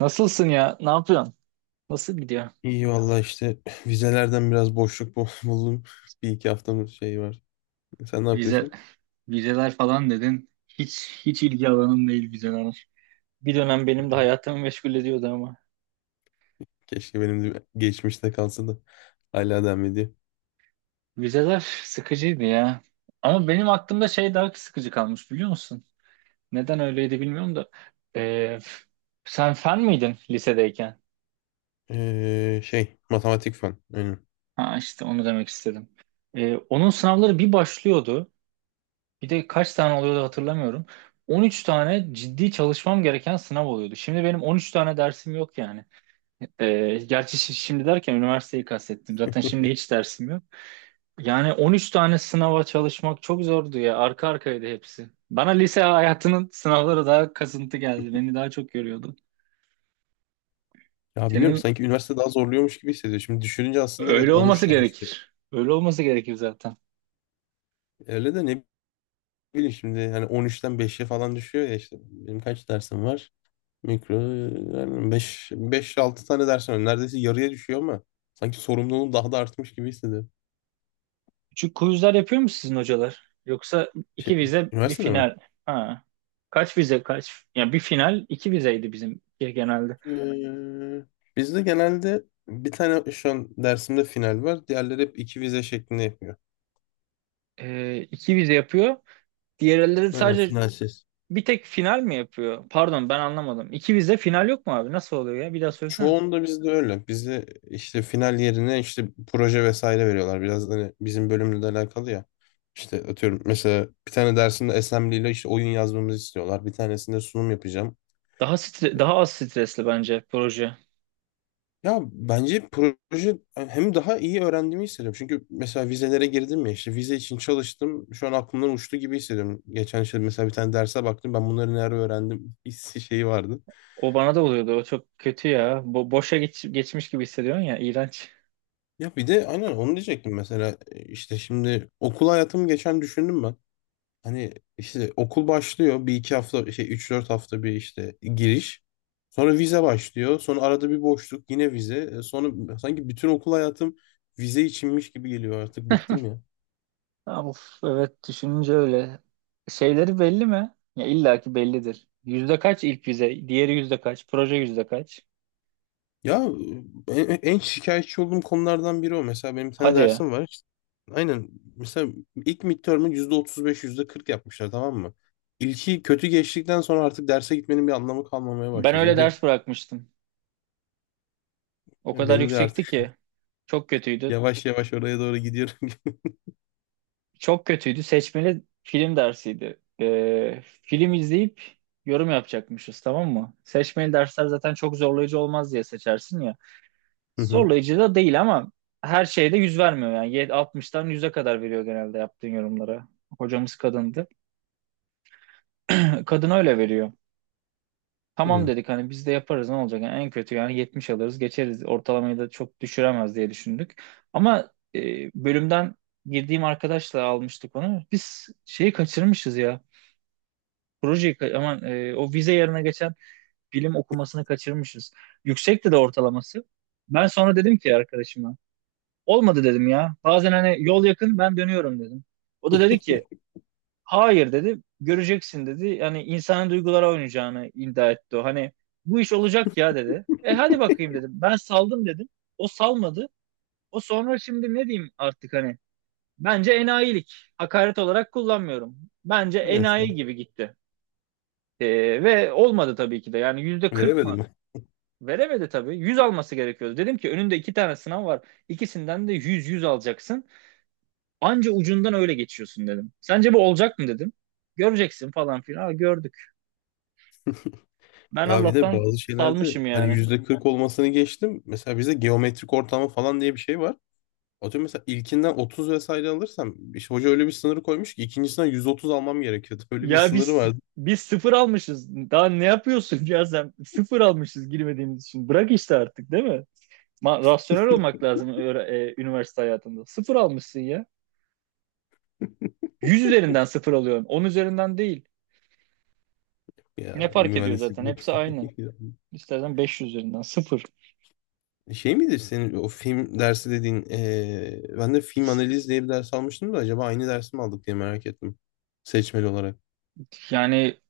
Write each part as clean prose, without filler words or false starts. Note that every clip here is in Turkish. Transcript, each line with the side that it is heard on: right: Nasılsın ya? Ne yapıyorsun? Nasıl gidiyor?
left: İyi valla işte vizelerden biraz boşluk buldum. Bir iki haftamız şey var. Sen ne
right: Vize,
left: yapıyorsun?
right: vizeler falan dedin. Hiç ilgi alanım değil vizeler. Bir dönem benim de hayatımı meşgul ediyordu ama.
left: Keşke benim de geçmişte kalsa da hala devam ediyor.
right: Vizeler sıkıcıydı ya. Ama benim aklımda şey daha sıkıcı kalmış biliyor musun? Neden öyleydi bilmiyorum da. Ee, sen fen miydin lisedeyken?
left: Şey matematik falan. Aynen.
right: Ha, işte onu demek istedim. Onun sınavları bir başlıyordu. Bir de kaç tane oluyordu hatırlamıyorum. 13 tane ciddi çalışmam gereken sınav oluyordu. Şimdi benim 13 tane dersim yok yani. Gerçi şimdi derken üniversiteyi kastettim. Zaten şimdi hiç dersim yok. Yani 13 tane sınava çalışmak çok zordu ya. Arka arkaydı hepsi. Bana lise hayatının sınavları daha kasıntı geldi. Beni daha çok yoruyordu.
left: Ya bilmiyorum,
right: Senin
left: sanki üniversite daha zorluyormuş gibi hissediyor. Şimdi düşününce aslında evet
right: öyle
left: 13
right: olması
left: tane işte.
right: gerekir. Öyle olması gerekir zaten.
left: Öyle de ne bileyim, şimdi hani 13'ten 5'e falan düşüyor ya işte. Benim kaç dersim var? Mikro, yani 5 5-6 tane dersim var. Neredeyse yarıya düşüyor ama sanki sorumluluğum daha da artmış gibi hissediyorum.
right: Küçük quizler yapıyor mu sizin hocalar? Yoksa iki
left: Şey,
right: vize bir
left: üniversitede mi?
right: final. Ha. Kaç vize kaç? Ya bir final iki vizeydi bizim genelde.
left: Ee, Bizde genelde bir tane şu an dersimde final var. Diğerleri hep iki vize şeklinde yapıyor.
right: İki vize yapıyor. Diğerleri
left: Aynen,
right: sadece
left: finalsiz.
right: bir tek final mi yapıyor? Pardon ben anlamadım. İki vize final yok mu abi? Nasıl oluyor ya? Bir daha söylesene.
left: Çoğunda bizde öyle. Bizde işte final yerine işte proje vesaire veriyorlar. Biraz hani bizim bölümle de alakalı ya. İşte atıyorum mesela bir tane dersinde assembly ile işte oyun yazmamızı istiyorlar. Bir tanesinde sunum yapacağım.
right: Daha az stresli bence proje.
left: Ya bence proje hem daha iyi öğrendiğimi hissediyorum. Çünkü mesela vizelere girdim ya, işte vize için çalıştım. Şu an aklımdan uçtu gibi hissediyorum. Geçen işte mesela bir tane derse baktım, ben bunları nerede öğrendim hissi şeyi vardı.
right: O bana da oluyordu. O çok kötü ya. Boşa geçmiş gibi hissediyorsun ya. İğrenç.
left: Ya bir de aynen onu diyecektim mesela işte şimdi okul hayatımı geçen düşündüm ben. Hani işte okul başlıyor, bir iki hafta şey üç dört hafta bir işte giriş. Sonra vize başlıyor. Sonra arada bir boşluk, yine vize. E, sonra sanki bütün okul hayatım vize içinmiş gibi geliyor, artık bıktım ya.
right: Ya of, evet, düşününce öyle. Şeyleri belli mi? Ya illa ki bellidir. Yüzde kaç ilk vize? Diğeri yüzde kaç? Proje yüzde kaç?
left: Ya en, en şikayetçi olduğum konulardan biri o. Mesela benim bir tane
right: Hadi ya.
left: dersim var. İşte, aynen. Mesela ilk midterm'ı %35, %40 yapmışlar, tamam mı? İlki kötü geçtikten sonra artık derse gitmenin bir anlamı kalmamaya
right: Ben
left: başlıyor.
right: öyle
left: Çünkü
right: ders bırakmıştım. O kadar
left: benim de
right: yüksekti
left: artık
right: ki. Çok kötüydü.
left: yavaş yavaş oraya doğru gidiyorum.
right: Çok kötüydü. Seçmeli film dersiydi. Film izleyip yorum yapacakmışız, tamam mı? Seçmeli dersler zaten çok zorlayıcı olmaz diye seçersin ya.
left: Hı hı.
right: Zorlayıcı da değil ama her şeyde yüz vermiyor yani. 60'tan 100'e kadar veriyor genelde yaptığın yorumlara. Hocamız kadındı. Kadın öyle veriyor. Tamam
left: Hı.
right: dedik hani, biz de yaparız ne olacak? Yani en kötü yani 70 alırız geçeriz. Ortalamayı da çok düşüremez diye düşündük. Ama bölümden girdiğim arkadaşla almıştık onu. Biz şeyi kaçırmışız ya. Projeyi, aman o vize yerine geçen bilim okumasını kaçırmışız. Yüksekti de ortalaması. Ben sonra dedim ki arkadaşıma, olmadı dedim ya. Bazen hani yol yakın, ben dönüyorum dedim. O da dedi ki hayır dedi, göreceksin dedi. Yani insanın duygulara oynayacağını iddia etti o. Hani bu iş olacak ya dedi. E hadi bakayım dedim. Ben saldım dedim. O salmadı. O sonra şimdi ne diyeyim artık hani. Bence enayilik. Hakaret olarak kullanmıyorum. Bence
left: Neyse.
right: enayi gibi gitti. Ve olmadı tabii ki de. Yani %40 mı?
left: Veremedim.
right: Veremedi tabii. 100 alması gerekiyordu. Dedim ki önünde iki tane sınav var. İkisinden de yüz yüz alacaksın. Anca ucundan öyle geçiyorsun dedim. Sence bu olacak mı dedim. Göreceksin falan filan. Ha, gördük. Ben
left: Ya bir de
right: Allah'tan
left: bazı şeylerde
right: salmışım
left: hani
right: yani.
left: %40 olmasını geçtim. Mesela bizde geometrik ortamı falan diye bir şey var. Atıyorum mesela ilkinden 30 vesaire alırsam işte hoca öyle bir sınırı koymuş ki ikincisinden 130 almam gerekiyordu. Öyle bir
right: Ya
left: sınırı
right: biz
left: vardı
right: biz sıfır almışız. Daha ne yapıyorsun ya sen? Sıfır almışız girmediğimiz için. Bırak işte artık, değil mi? Rasyonel olmak lazım üniversite hayatında. Sıfır almışsın ya. 100 üzerinden sıfır alıyorsun, 10 üzerinden değil. Ne
left: ya,
right: fark ediyor
left: mühendislik.
right: zaten? Hepsi aynı. İstersen 500 üzerinden sıfır.
left: Şey midir senin o film dersi dediğin ben de film analiz diye bir ders almıştım da acaba aynı dersi mi aldık diye merak ettim. Seçmeli olarak.
right: Yani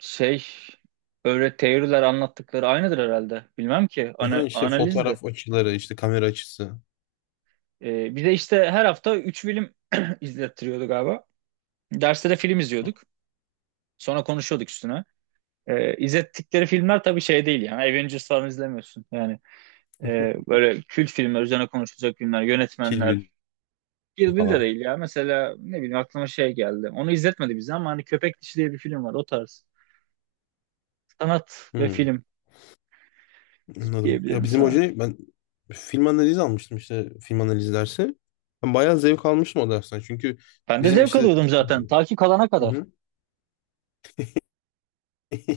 right: şey, öyle teoriler anlattıkları aynıdır herhalde. Bilmem ki
left: Aha, işte
right: analizdi.
left: fotoğraf açıları, işte kamera açısı.
right: Bir de işte her hafta 3 film izlettiriyordu galiba. Derste de film izliyorduk. Sonra konuşuyorduk üstüne. İzlettikleri filmler tabii şey değil yani. Avengers falan izlemiyorsun. Yani böyle kült filmler, üzerine konuşulacak filmler,
left: Kill
right: yönetmenler.
left: Bill
right: Kill Bill de
left: falan.
right: değil ya. Mesela ne bileyim, aklıma şey geldi. Onu izletmedi bize ama hani Köpek Dişi diye bir film var, o tarz. Sanat ve
left: Hmm.
right: film
left: Anladım. Ya
right: diyebilirim
left: bizim
right: sana.
left: hocayı ben film analizi almıştım, işte film analizi dersi. Ben bayağı zevk almıştım o dersten. Çünkü
right: Ben de
left: bizim
right: zevk
left: işte
right: alıyordum zaten. Ta ki kalana
left: Hı
right: kadar.
left: hı.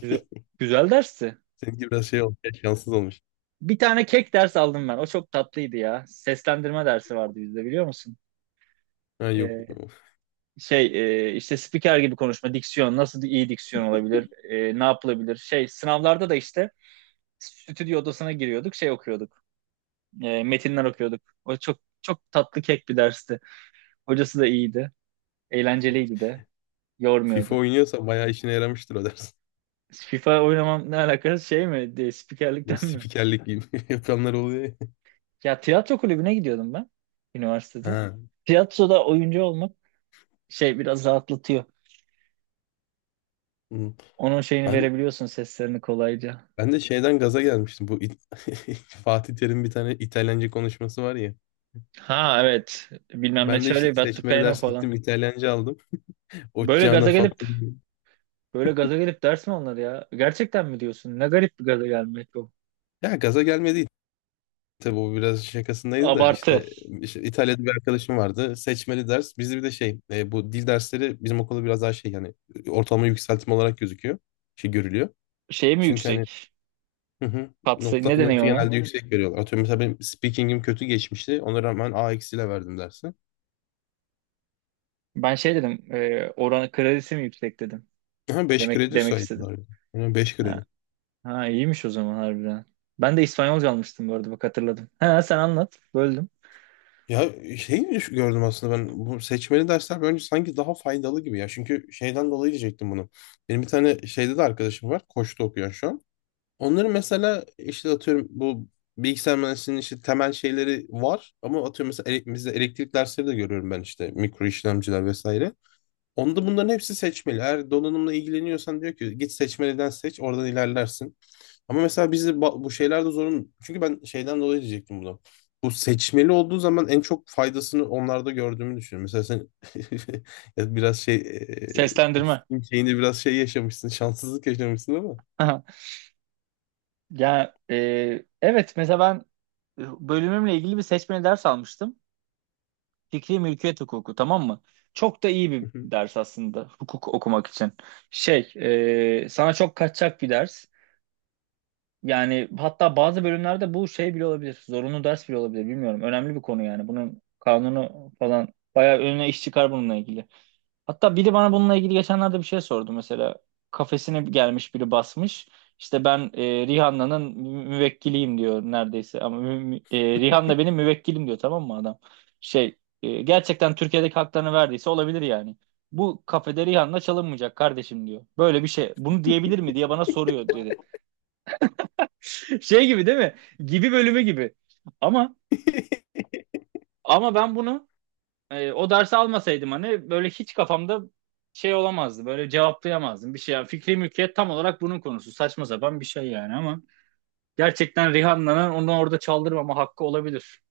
right: Güzel, güzel dersti.
left: seninki biraz şey olmuş, şanssız olmuş.
right: Bir tane kek ders aldım ben. O çok tatlıydı ya. Seslendirme dersi vardı bizde, biliyor musun?
left: Ha yok.
right: Ee, şey, işte spiker gibi konuşma, diksiyon. Nasıl iyi diksiyon olabilir? Ne yapılabilir? Şey, sınavlarda da işte stüdyo odasına giriyorduk. Şey okuyorduk. Metinler okuyorduk. O çok çok tatlı, kek bir dersti. Hocası da iyiydi. Eğlenceliydi de.
left: FIFA
right: Yormuyordu.
left: oynuyorsa bayağı işine yaramıştır o ders.
right: FIFA oynamam ne alakası, şey mi? De,
left: Bu
right: spikerlikten mi?
left: spikerlik gibi yapanlar oluyor ya.
right: Ya tiyatro kulübüne gidiyordum ben üniversitede.
left: Ha.
right: Tiyatroda oyuncu olmak şey, biraz rahatlatıyor.
left: Hı.
right: Onun şeyini
left: Ben
right: verebiliyorsun, seslerini kolayca.
left: ben de şeyden gaza gelmiştim. Bu Fatih Terim bir tane İtalyanca konuşması var ya.
right: Ha evet. Bilmem ne
left: Ben de işte
right: çalıyor, battı.
left: seçmeli
right: Peno
left: ders
right: falan.
left: gittim, İtalyanca aldım. O
right: Böyle
left: Cana
right: gaza gelip
left: Fatma.
right: böyle gaza gelip ders mi onlar ya? Gerçekten mi diyorsun? Ne garip bir gaza gelmek o.
left: Ya gaza gelmedi, tabii o biraz şakasındaydı da
right: Abartı.
left: işte, işte İtalya'da bir arkadaşım vardı. Seçmeli ders. Bizde bir de şey bu dil dersleri bizim okulda biraz daha şey, yani ortalama yükseltme olarak gözüküyor. Şey görülüyor.
right: Şey mi
left: Çünkü hani
right: yüksek?
left: hı hı,
right: Kapsayı ne
left: notu
right: deniyor ona?
left: genelde yüksek veriyorlar. Atıyorum mesela benim speaking'im kötü geçmişti. Ona rağmen A eksiyle verdim dersi.
right: Ben şey dedim. Oranı kredisi mi yüksek dedim.
left: Aha 5
right: Demek
left: kredi
right: demek istedim.
left: saydılar. Yani 5 kredi.
right: Ha, iyiymiş o zaman harbiden. Ben de İspanyolca almıştım bu arada, bak hatırladım. Ha sen anlat, böldüm.
left: Ya şey gördüm aslında ben, bu seçmeli dersler bence sanki daha faydalı gibi ya. Çünkü şeyden dolayı diyecektim bunu. Benim bir tane şeyde de arkadaşım var. Koç'ta okuyor şu an. Onların mesela işte atıyorum bu bilgisayar mühendisliğinin işte temel şeyleri var, ama atıyorum mesela bizde elektrik dersleri de görüyorum ben, işte mikro işlemciler vesaire. Onda bunların hepsi seçmeli. Eğer donanımla ilgileniyorsan diyor ki git seçmeliden seç, oradan ilerlersin. Ama mesela bizi bu şeylerde zorun, çünkü ben şeyden dolayı diyecektim bunu. Bu seçmeli olduğu zaman en çok faydasını onlarda gördüğümü düşünüyorum. Mesela sen ya biraz şey
right: Seslendirme.
left: şeyinde biraz şey yaşamışsın, şanssızlık yaşamışsın ama.
right: Ya evet, mesela ben bölümümle ilgili bir seçmeli ders almıştım. Fikri mülkiyet hukuku, tamam mı? Çok da iyi bir ders aslında hukuk okumak için. Şey, sana çok kaçacak bir ders. Yani hatta bazı bölümlerde bu şey bile olabilir. Zorunlu ders bile olabilir bilmiyorum. Önemli bir konu yani. Bunun kanunu falan, bayağı önüne iş çıkar bununla ilgili. Hatta biri bana bununla ilgili geçenlerde bir şey sordu mesela. Kafesine gelmiş biri basmış. İşte ben Rihanna'nın müvekkiliyim diyor neredeyse. Ama Rihanna benim müvekkilim diyor, tamam mı adam? Şey, gerçekten Türkiye'deki haklarını verdiyse olabilir yani. Bu kafede Rihanna çalınmayacak kardeşim diyor. Böyle bir şey. Bunu diyebilir mi diye bana soruyor dedi. Şey gibi değil mi? Gibi bölümü gibi. Ama ama ben bunu, o dersi almasaydım hani böyle hiç kafamda şey olamazdı. Böyle cevaplayamazdım bir şey. Yani fikri mülkiyet tam olarak bunun konusu. Saçma sapan bir şey yani ama gerçekten Rihanna'nın onu orada çaldırmama hakkı olabilir.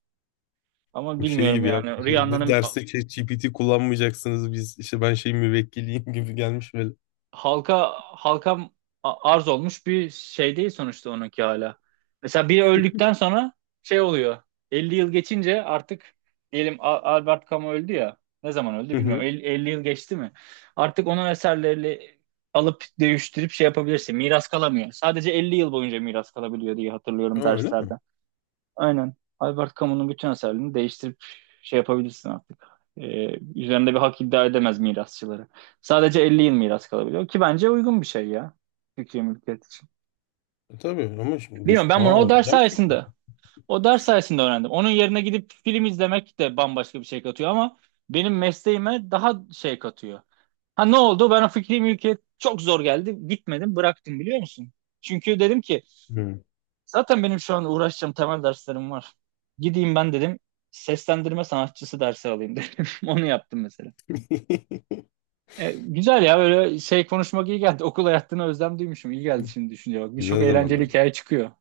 right: Ama
left: Bu şey
right: bilmiyorum
left: gibi ya.
right: yani.
left: İşte bu
right: Rihanna'nın
left: derste ChatGPT kullanmayacaksınız. Biz işte ben şey müvekkiliyim gibi gelmiş böyle.
right: halka arz olmuş bir şey değil sonuçta, onunki hala. Mesela biri öldükten sonra şey oluyor. 50 yıl geçince artık, diyelim Albert Camus öldü ya. Ne zaman öldü
left: Hı hı.
right: bilmiyorum. 50, 50 yıl geçti mi? Artık onun eserlerini alıp değiştirip şey yapabilirsin. Miras kalamıyor. Sadece 50 yıl boyunca miras kalabiliyor diye hatırlıyorum
left: Aa, öyle
right: derslerde.
left: mi?
right: Aynen. Albert Camus'un bütün eserlerini değiştirip şey yapabilirsin artık. Üzerinde bir hak iddia edemez mirasçıları. Sadece 50 yıl miras kalabiliyor ki bence uygun bir şey ya. Türkiye mülkiyet için.
left: E, tabii ama şimdi düş.
right: Bilmiyorum, ben bunu
left: Aa,
right: o ders
left: güzel bir fikir.
right: sayesinde o ders sayesinde öğrendim. Onun yerine gidip film izlemek de bambaşka bir şey katıyor ama benim mesleğime daha şey katıyor. Ha, ne oldu? Ben o fikri mülkiyet çok zor geldi. Gitmedim, bıraktım biliyor musun? Çünkü dedim ki
left: Hı.
right: zaten benim şu an uğraşacağım temel derslerim var. Gideyim ben dedim, seslendirme sanatçısı dersi alayım dedim. Onu yaptım mesela. Güzel ya, böyle şey konuşmak iyi geldi. Okul hayatına özlem duymuşum. İyi geldi şimdi düşünce bak. Birçok
left: Güzel
right: eğlenceli
left: zamanlar.
right: hikaye çıkıyor.